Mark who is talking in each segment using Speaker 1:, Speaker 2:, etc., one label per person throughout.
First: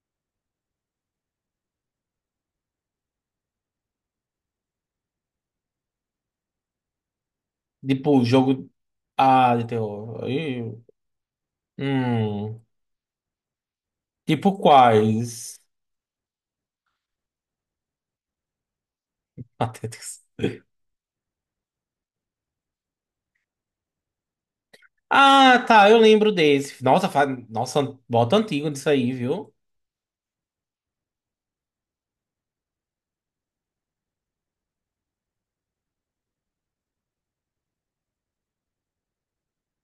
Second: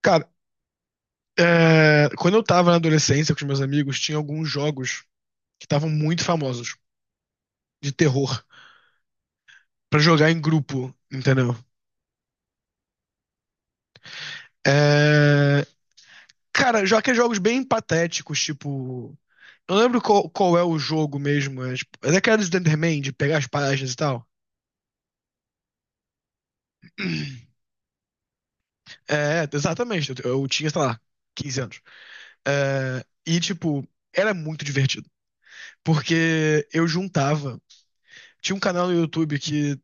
Speaker 1: Cara, quando eu tava na adolescência com os meus amigos, tinha alguns jogos que estavam muito famosos de
Speaker 2: Tipo,
Speaker 1: terror
Speaker 2: jogo. Ah, de
Speaker 1: pra
Speaker 2: terror.
Speaker 1: jogar em
Speaker 2: Aí.
Speaker 1: grupo, entendeu?
Speaker 2: Hum. Tipo quais?
Speaker 1: É, cara, já que é jogos bem patéticos, tipo. Eu não lembro
Speaker 2: Patetas.
Speaker 1: qual é o jogo mesmo. É, tipo, é daquela do Slenderman, de pegar as páginas e tal.
Speaker 2: Ah, tá, eu lembro desse. Nossa, Nossa, bota antigo disso aí,
Speaker 1: É,
Speaker 2: viu?
Speaker 1: exatamente. Eu tinha, sei lá, 15 anos. É, e, tipo, era muito divertido. Porque eu juntava. Tinha um canal no YouTube que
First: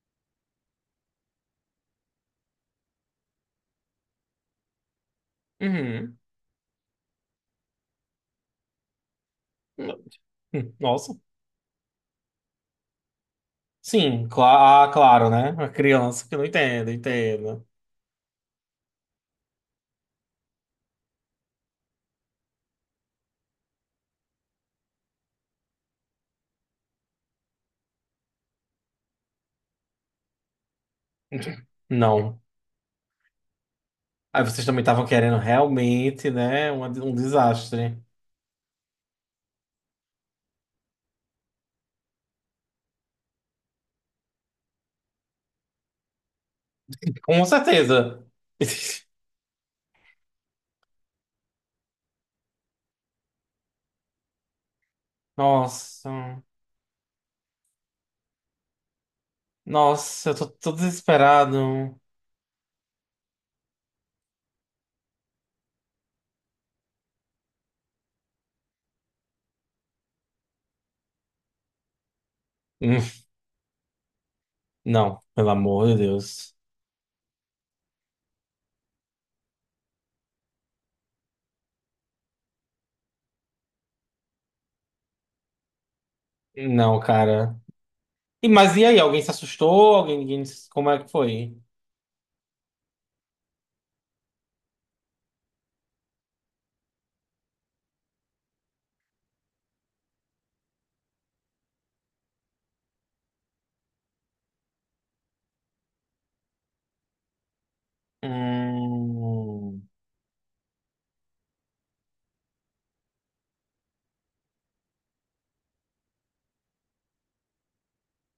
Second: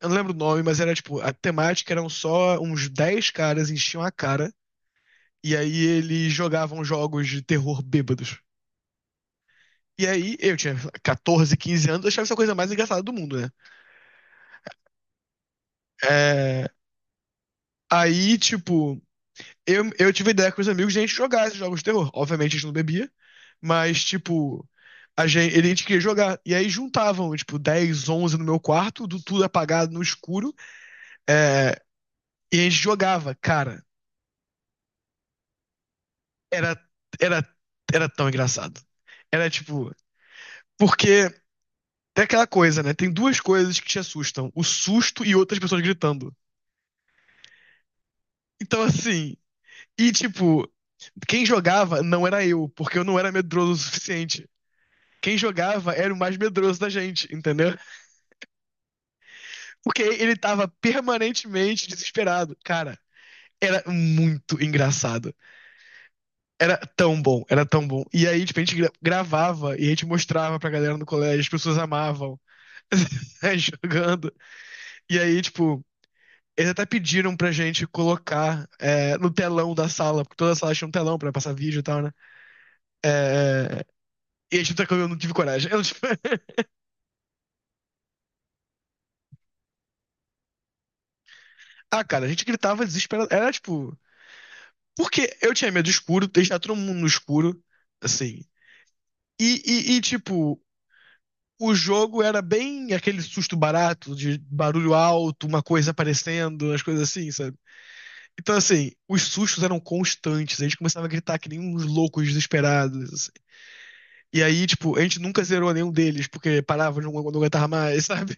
Speaker 1: eu não lembro o nome, mas era tipo, a temática eram só uns 10 caras enchiam a cara, e aí
Speaker 2: Uhum.
Speaker 1: eles jogavam jogos de terror bêbados. E aí, eu tinha
Speaker 2: Nossa.
Speaker 1: 14, 15 anos, eu achava essa coisa mais engraçada do mundo, né?
Speaker 2: Sim, ah, claro, né? Uma criança que não
Speaker 1: É,
Speaker 2: entende, entendo.
Speaker 1: aí, tipo, eu tive ideia com os amigos de a gente jogar esses jogos de terror. Obviamente a gente não bebia, mas, tipo, a gente queria jogar. E aí juntavam, tipo, 10, 11 no meu quarto, do tudo apagado no escuro, é,
Speaker 2: Não.
Speaker 1: e a gente jogava, cara.
Speaker 2: Aí vocês também estavam querendo realmente, né?
Speaker 1: era,
Speaker 2: Um
Speaker 1: era,
Speaker 2: desastre.
Speaker 1: era tão engraçado. Era tipo, porque tem aquela coisa, né? Tem duas coisas que te assustam: o susto e outras pessoas gritando.
Speaker 2: Com certeza.
Speaker 1: Então, assim, e tipo, quem jogava não era eu, porque eu não era medroso o suficiente. Quem jogava
Speaker 2: Nossa.
Speaker 1: era o mais medroso da gente, entendeu? Porque
Speaker 2: Nossa, eu
Speaker 1: ele
Speaker 2: tô,
Speaker 1: tava
Speaker 2: tô
Speaker 1: permanentemente
Speaker 2: desesperado.
Speaker 1: desesperado. Cara, era muito engraçado. Era tão bom, era tão bom. E aí, tipo, a gente gravava e a gente mostrava pra galera no colégio, as pessoas amavam. jogando. E
Speaker 2: Não,
Speaker 1: aí,
Speaker 2: pelo
Speaker 1: tipo,
Speaker 2: amor de Deus.
Speaker 1: eles até pediram pra gente colocar no telão da sala, porque toda a sala tinha um telão pra passar vídeo e tal, né? É, é, e a gente até que eu não tive coragem. Eu, tipo,
Speaker 2: Não, cara. E, mas e aí? Alguém se assustou? Alguém, ninguém, como é que foi?
Speaker 1: ah, cara, a gente gritava desesperado. Era tipo. Porque eu tinha medo do escuro, deixar todo mundo no escuro, assim. Tipo, o jogo era bem aquele susto barato, de barulho alto, uma coisa aparecendo, as coisas assim, sabe? Então, assim, os sustos eram
Speaker 2: Hum.
Speaker 1: constantes. A gente começava a gritar que nem uns loucos desesperados. Assim. E aí, tipo, a gente nunca zerou nenhum deles, porque parava, não, não aguentava mais, sabe?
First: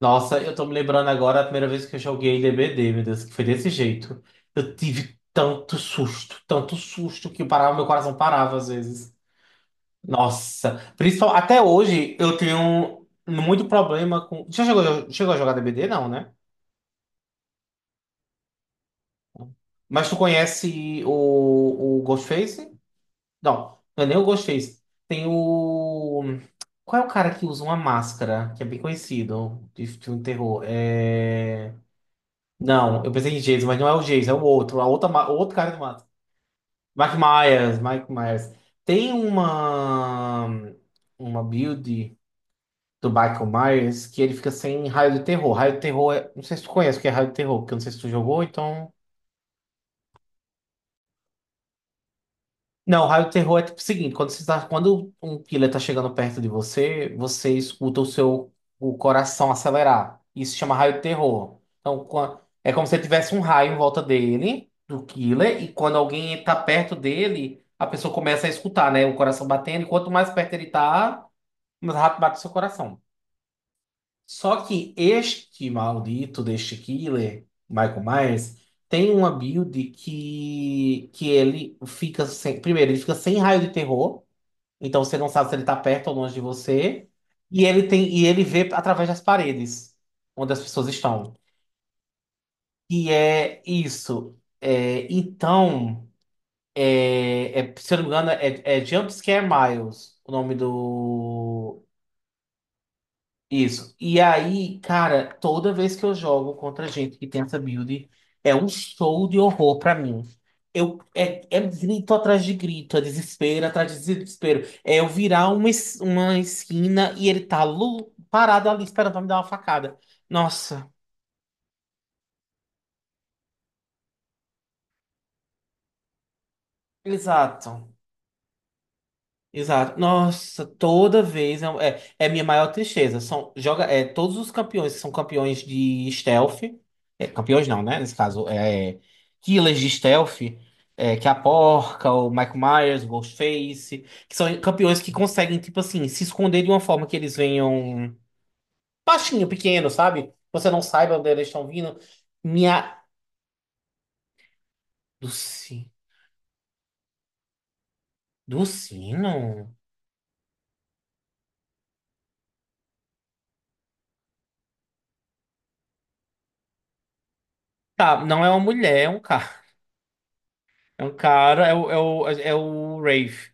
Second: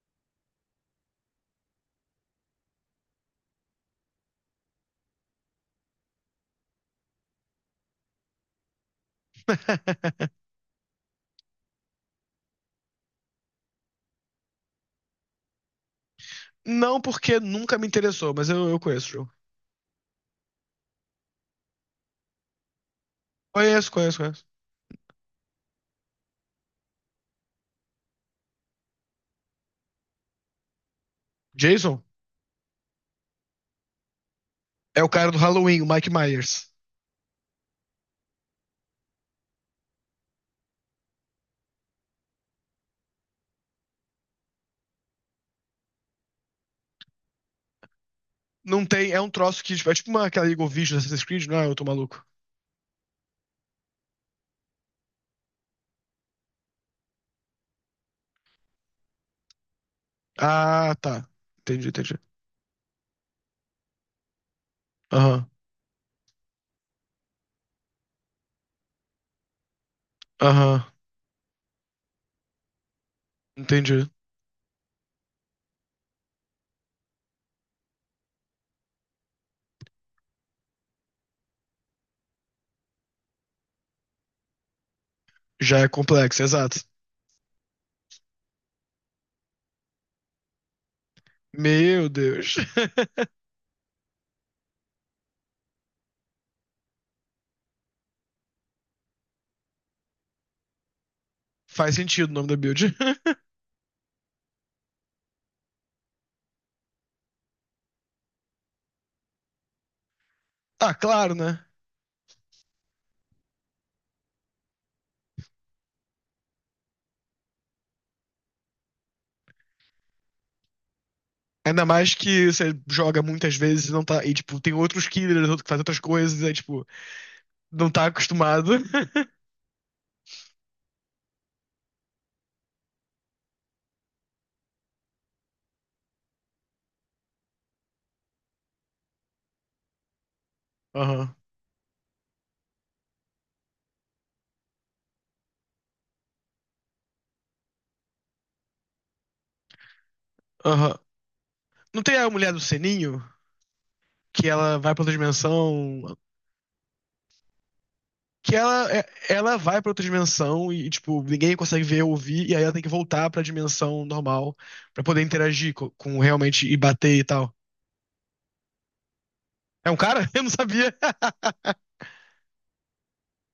Speaker 2: Nossa, eu tô me lembrando agora a primeira vez que eu joguei DBD, meu Deus, que foi desse jeito. Eu tive tanto susto que eu parava, meu coração parava às vezes. Nossa, principal, até hoje eu tenho muito problema com. Já chegou a jogar DBD? Não, né?
Speaker 1: Não porque nunca me interessou, mas eu conheço o jogo.
Speaker 2: Mas tu conhece o Ghostface? Não,
Speaker 1: Conheço,
Speaker 2: não é nem
Speaker 1: conheço,
Speaker 2: o
Speaker 1: conheço.
Speaker 2: Ghostface. Tem o. Qual é o cara que usa uma máscara, que é bem conhecido de filme de terror? É...
Speaker 1: Jason
Speaker 2: Não, eu pensei em Jason, mas não é o Jason, é o outro, a
Speaker 1: é o
Speaker 2: outra,
Speaker 1: cara
Speaker 2: o
Speaker 1: do
Speaker 2: outro cara do
Speaker 1: Halloween, o
Speaker 2: mato.
Speaker 1: Mike Myers.
Speaker 2: Mike Myers, Mike Myers. Tem uma build do Michael Myers que ele fica sem raio de terror. Raio de terror é, não sei se tu conhece o que é raio de terror, porque eu não sei se tu jogou,
Speaker 1: Não
Speaker 2: então.
Speaker 1: tem, é um troço que, tipo, é tipo uma, aquela Eagle Vision do Assassin's Creed, não é? Eu tô maluco.
Speaker 2: Não, raio terror é tipo o seguinte, quando um killer tá chegando perto de você, você escuta o coração acelerar. Isso chama
Speaker 1: Ah,
Speaker 2: raio
Speaker 1: tá.
Speaker 2: terror.
Speaker 1: Entendi,
Speaker 2: Então,
Speaker 1: entendi.
Speaker 2: é como se tivesse um raio em volta dele, do
Speaker 1: Aham,
Speaker 2: killer, e quando alguém tá perto dele, a pessoa começa a escutar, né? O coração batendo, e quanto mais perto ele
Speaker 1: aham.
Speaker 2: tá, mais rápido bate o seu coração.
Speaker 1: Entendi.
Speaker 2: Só que este maldito deste killer, Michael Myers, tem uma build que ele fica sem. Primeiro, ele fica sem raio de terror. Então você não sabe se ele tá
Speaker 1: Já é
Speaker 2: perto ou longe de
Speaker 1: complexo, exato.
Speaker 2: você. E ele vê através das paredes onde as pessoas estão.
Speaker 1: Meu Deus.
Speaker 2: E é isso. É, então, se eu não me engano, é Jumpscare Miles, o nome do.
Speaker 1: Faz sentido o nome da build.
Speaker 2: Isso. E aí, cara, toda vez que eu jogo contra gente que tem essa build, é um show de horror pra mim.
Speaker 1: Ah,
Speaker 2: Eu,
Speaker 1: claro,
Speaker 2: é, é
Speaker 1: né?
Speaker 2: grito atrás de grito, é desespero atrás de desespero. É eu virar uma esquina e ele tá parado ali esperando pra me dar uma facada. Nossa,
Speaker 1: Ainda mais que você joga muitas vezes e não tá. E, tipo, tem outros killers, outro que faz outras coisas, aí, tipo, não
Speaker 2: exato.
Speaker 1: tá acostumado.
Speaker 2: Exato. Nossa, toda vez é minha maior tristeza. São, todos os campeões que são campeões de stealth, campeões não, né? Nesse caso, killers de stealth, que é
Speaker 1: Aham,
Speaker 2: a Porca, o Michael Myers, o Ghostface, que são campeões que conseguem, tipo assim, se esconder de uma forma que eles venham baixinho, pequeno, sabe? Você não
Speaker 1: aham.
Speaker 2: saiba onde eles estão vindo.
Speaker 1: Não tem a mulher do
Speaker 2: Minha.
Speaker 1: Seninho? Que ela vai pra outra
Speaker 2: Do, si...
Speaker 1: dimensão. Que
Speaker 2: do
Speaker 1: ela, é- ela
Speaker 2: sino?
Speaker 1: vai pra outra dimensão e, tipo, ninguém consegue ver ou ouvir, e aí ela tem que voltar pra dimensão normal pra poder interagir com, realmente e bater e tal.
Speaker 2: Tá, não é uma mulher, é um cara.
Speaker 1: É um cara? Eu não sabia.
Speaker 2: É um cara, é o, é o Rafe.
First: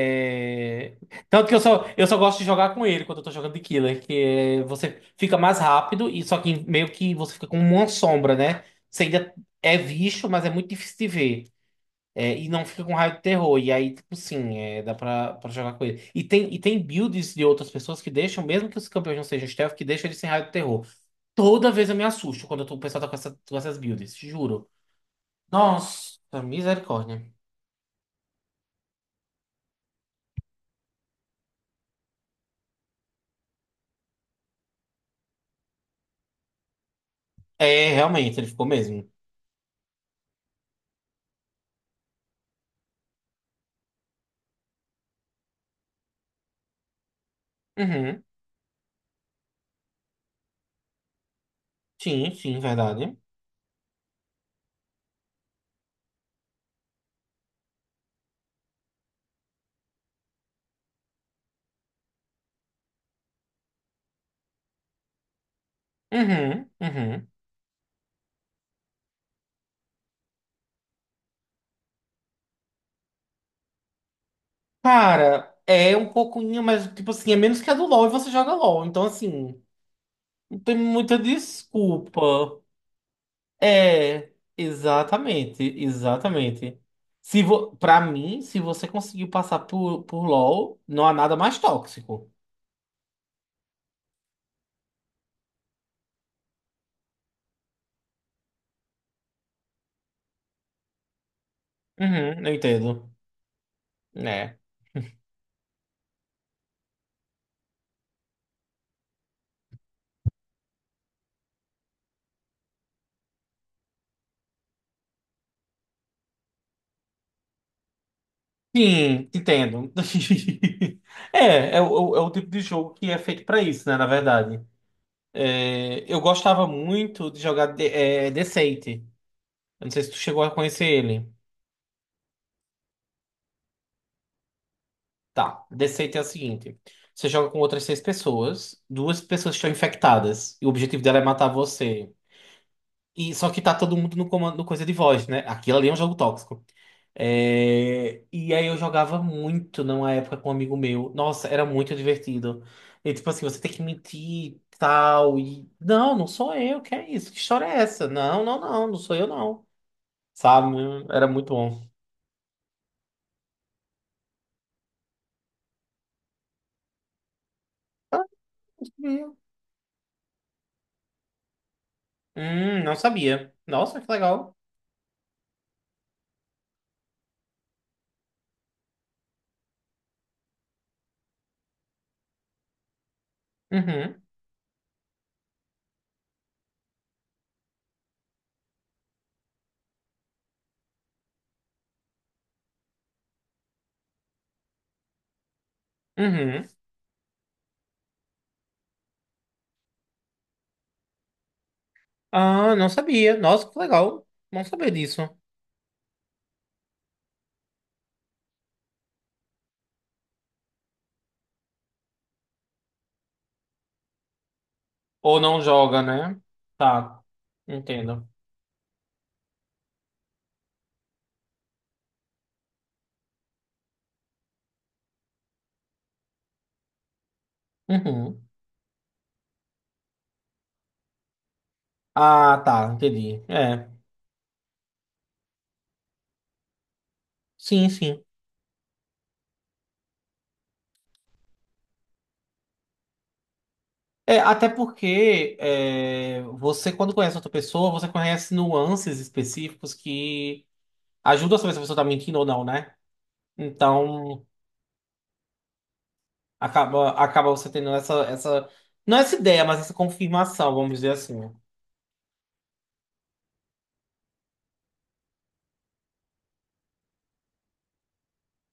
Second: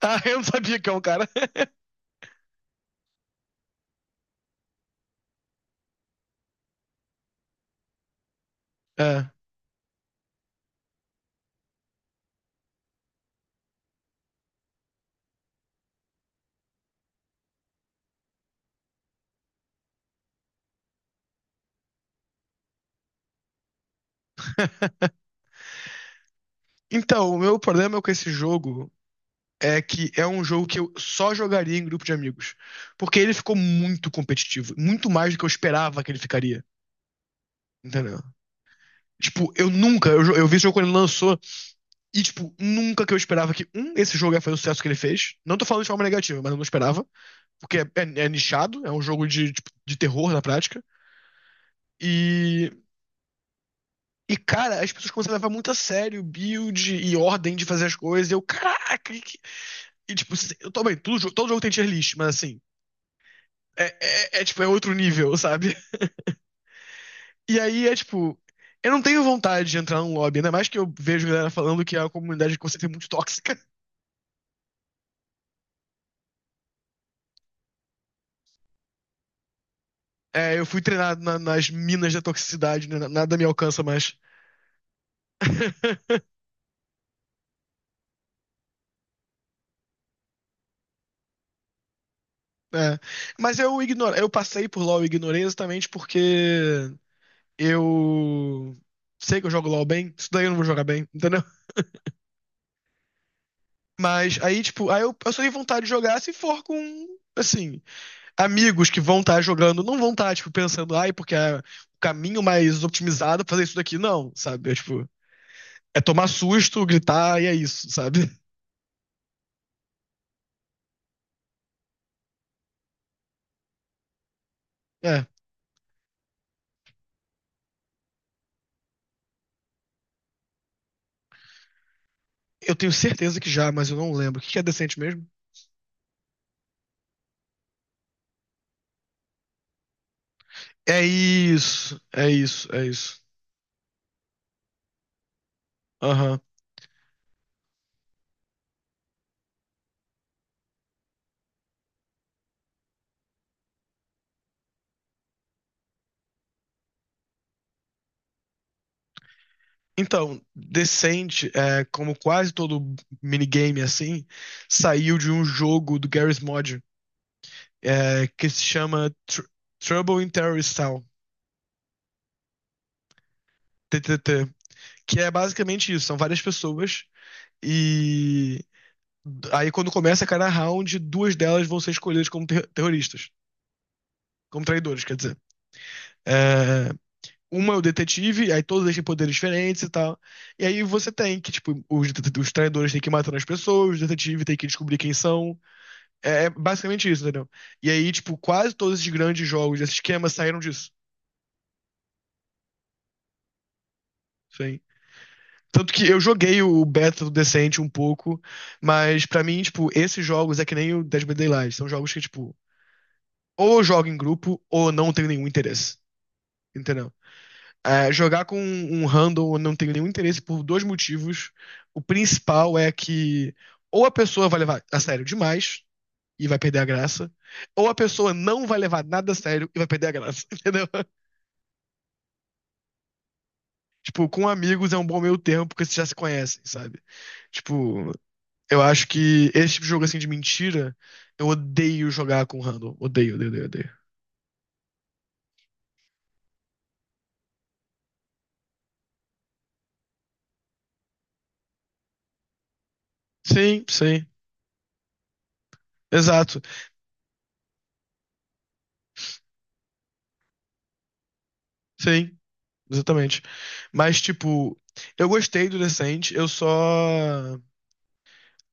Speaker 1: Ah, eu não sabia que é um cara.
Speaker 2: tanto que eu só, eu só gosto de jogar com ele quando eu tô jogando de killer, que você fica mais rápido e só que meio que você fica com uma sombra, né? Você
Speaker 1: É.
Speaker 2: ainda é visto, mas é muito difícil de ver. É, e não fica com raio de terror. E aí, tipo, sim, dá pra jogar com ele. E tem builds de outras pessoas que deixam, mesmo que os campeões não sejam stealth, que deixam ele sem raio de terror. Toda vez eu me assusto quando eu o pessoal tá com essas builds, juro. Nossa, misericórdia.
Speaker 1: Então, o meu problema com esse jogo é que é um jogo que eu só jogaria em grupo de amigos. Porque ele ficou muito competitivo, muito mais do que eu esperava que ele ficaria,
Speaker 2: É,
Speaker 1: entendeu?
Speaker 2: realmente, ele ficou mesmo.
Speaker 1: Tipo, eu nunca, eu vi esse jogo quando ele lançou, e, tipo, nunca que eu esperava que, um, esse jogo ia fazer o sucesso que ele fez. Não tô falando de forma negativa, mas eu não esperava, porque
Speaker 2: Uhum.
Speaker 1: é nichado, é um jogo de, tipo, de terror na prática.
Speaker 2: Sim, sim,
Speaker 1: E,
Speaker 2: verdade.
Speaker 1: cara, as pessoas começaram a levar muito a sério build e ordem de fazer as coisas, e eu, caraca. E, tipo, eu tô bem, todo, todo jogo tem tier list, mas assim. É, tipo, é outro nível, sabe?
Speaker 2: Uhum, uhum.
Speaker 1: E aí é tipo. Eu não tenho vontade de entrar num lobby, ainda mais que eu vejo galera falando que a comunidade que você tem muito tóxica.
Speaker 2: Cara, é um pouquinho, mas tipo assim, é menos que a do LoL e você joga LoL. Então, assim,
Speaker 1: É,
Speaker 2: não
Speaker 1: eu
Speaker 2: tem
Speaker 1: fui
Speaker 2: muita
Speaker 1: treinado nas minas da
Speaker 2: desculpa.
Speaker 1: toxicidade, né? nada me alcança mais.
Speaker 2: É, exatamente, exatamente. Se vo... Pra mim, se você conseguiu passar por LoL, não há nada mais tóxico.
Speaker 1: É. Mas eu ignoro, eu passei por LoL e ignorei exatamente porque eu sei que eu jogo LoL bem, isso daí eu não vou jogar bem, entendeu?
Speaker 2: Uhum, eu entendo.
Speaker 1: Mas
Speaker 2: É.
Speaker 1: aí, tipo, aí eu só tenho vontade de jogar se for com, assim, amigos que vão estar jogando não vão estar, tipo, pensando, ai, porque é o caminho mais otimizado é fazer isso daqui. Não, sabe? É, tipo, é tomar susto, gritar e é isso, sabe?
Speaker 2: Sim, entendo. É o tipo de jogo que é feito pra isso, né, na verdade.
Speaker 1: É.
Speaker 2: É, eu gostava muito de jogar de Deceit. Eu não sei se tu chegou a conhecer ele.
Speaker 1: Eu tenho certeza que já, mas eu não lembro. O que que é decente mesmo?
Speaker 2: Tá, Deceit é o seguinte: você joga com outras seis pessoas, duas pessoas estão infectadas, e o objetivo
Speaker 1: É
Speaker 2: dela é matar
Speaker 1: isso,
Speaker 2: você.
Speaker 1: é isso, é isso.
Speaker 2: E só que tá todo mundo no comando no coisa de voz, né? Aquilo ali é um jogo
Speaker 1: Aham.
Speaker 2: tóxico. É, e aí eu jogava muito numa época com um amigo meu. Nossa, era muito divertido. E tipo assim, você tem que mentir e tal. E. Não, não sou eu, que é isso? Que história é essa? Não, não, não, não sou eu, não.
Speaker 1: Então,
Speaker 2: sabe? Era
Speaker 1: Decent,
Speaker 2: muito bom.
Speaker 1: é, como quase todo minigame assim, saiu de um jogo do Garry's Mod, é, que se chama
Speaker 2: Hum,
Speaker 1: Trouble in Terrorist Town,
Speaker 2: não sabia. Nossa, que
Speaker 1: TTT,
Speaker 2: legal.
Speaker 1: que é basicamente isso, são várias pessoas. E aí, quando começa cada round, duas delas vão ser escolhidas como terroristas,
Speaker 2: Uhum,
Speaker 1: como traidores, quer dizer. É, uma é o detetive, aí todos eles têm poderes diferentes e tal. E aí você tem que, tipo, os traidores têm que ir matando as pessoas, o detetive tem que descobrir quem são. É, é
Speaker 2: uhum.
Speaker 1: basicamente isso, entendeu? E aí, tipo, quase todos esses grandes jogos, esses esquemas saíram disso.
Speaker 2: Ah, não sabia. Nossa, que legal. Bom
Speaker 1: Sim.
Speaker 2: saber disso.
Speaker 1: Tanto que eu joguei o beta do Decente um pouco, mas pra mim, tipo, esses jogos é que nem o Dead by Daylight. São jogos que, tipo, ou eu jogo em grupo ou eu não tenho
Speaker 2: Ou
Speaker 1: nenhum
Speaker 2: não
Speaker 1: interesse,
Speaker 2: joga, né?
Speaker 1: entendeu?
Speaker 2: Tá,
Speaker 1: É,
Speaker 2: entendo.
Speaker 1: jogar com um handle eu não tenho nenhum interesse por dois motivos. O principal é que ou a pessoa vai levar a sério demais e vai perder a graça, ou a pessoa
Speaker 2: Uhum.
Speaker 1: não vai levar nada a sério e vai perder a graça, entendeu?
Speaker 2: Ah, tá, entendi. É,
Speaker 1: Tipo, com amigos é um bom meio termo porque vocês já se conhecem, sabe?
Speaker 2: sim,
Speaker 1: Tipo,
Speaker 2: sim.
Speaker 1: eu acho que esse tipo de jogo assim de mentira, eu odeio jogar com handle. Odeio, odeio, odeio, odeio.
Speaker 2: É, até porque você, quando conhece outra pessoa, você conhece nuances específicos que ajudam a saber se a pessoa tá mentindo ou não, né?
Speaker 1: Sim, sim.
Speaker 2: Então,
Speaker 1: Exato.
Speaker 2: Acaba você tendo essa. Não essa ideia, mas essa confirmação, vamos dizer assim.
Speaker 1: Sim. Exatamente. Mas, tipo, eu gostei do Descent, eu só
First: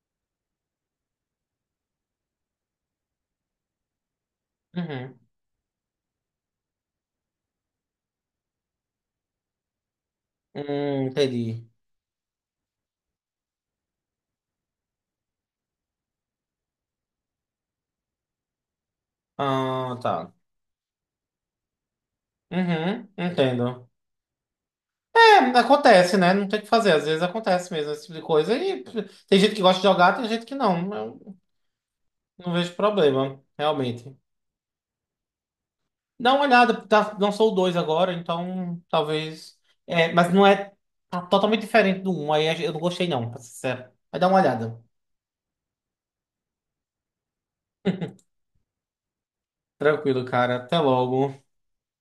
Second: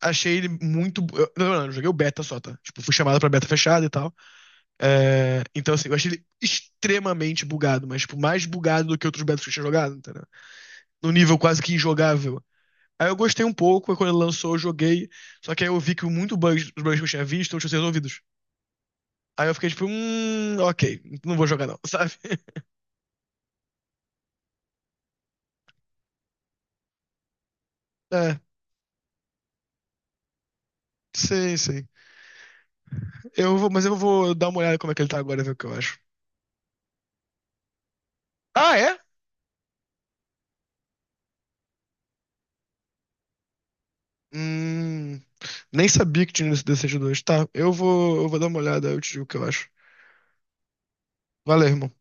Speaker 1: achei ele muito. Não, não, eu joguei o beta só, tá? Tipo, fui chamado pra beta fechada e tal.
Speaker 2: Uhum.
Speaker 1: É, então, assim, eu achei ele extremamente bugado, mas, tipo, mais bugado do que outros betas que eu tinha jogado, entendeu? No nível quase
Speaker 2: Entendi.
Speaker 1: que injogável. Aí eu gostei um pouco, aí quando ele lançou, eu joguei. Só que aí eu vi que muito bugs, os bugs que eu tinha visto não tinham sido resolvidos. Aí eu fiquei tipo,
Speaker 2: Ah, tá.
Speaker 1: ok, não vou jogar não, sabe?
Speaker 2: Uhum, entendo. É, acontece, né? Não tem o que fazer. Às vezes acontece mesmo esse tipo de
Speaker 1: É,
Speaker 2: coisa. Tem gente que gosta de jogar, tem gente que não. Eu
Speaker 1: sim, sim.
Speaker 2: não vejo problema,
Speaker 1: Eu vou, mas eu
Speaker 2: realmente.
Speaker 1: vou dar uma olhada como é que ele tá agora, e ver o que eu acho.
Speaker 2: Dá uma olhada, tá, lançou o 2 agora,
Speaker 1: Ah,
Speaker 2: então
Speaker 1: é?
Speaker 2: talvez. É, mas não é. Tá totalmente diferente do um. Aí eu não gostei, não, pra ser sincero. Mas dá uma olhada.
Speaker 1: Hum, nem sabia que tinha esse DCG2. Tá, eu vou dar uma olhada, eu te digo o que eu acho.
Speaker 2: Tranquilo, cara. Até logo.
Speaker 1: Valeu, irmão.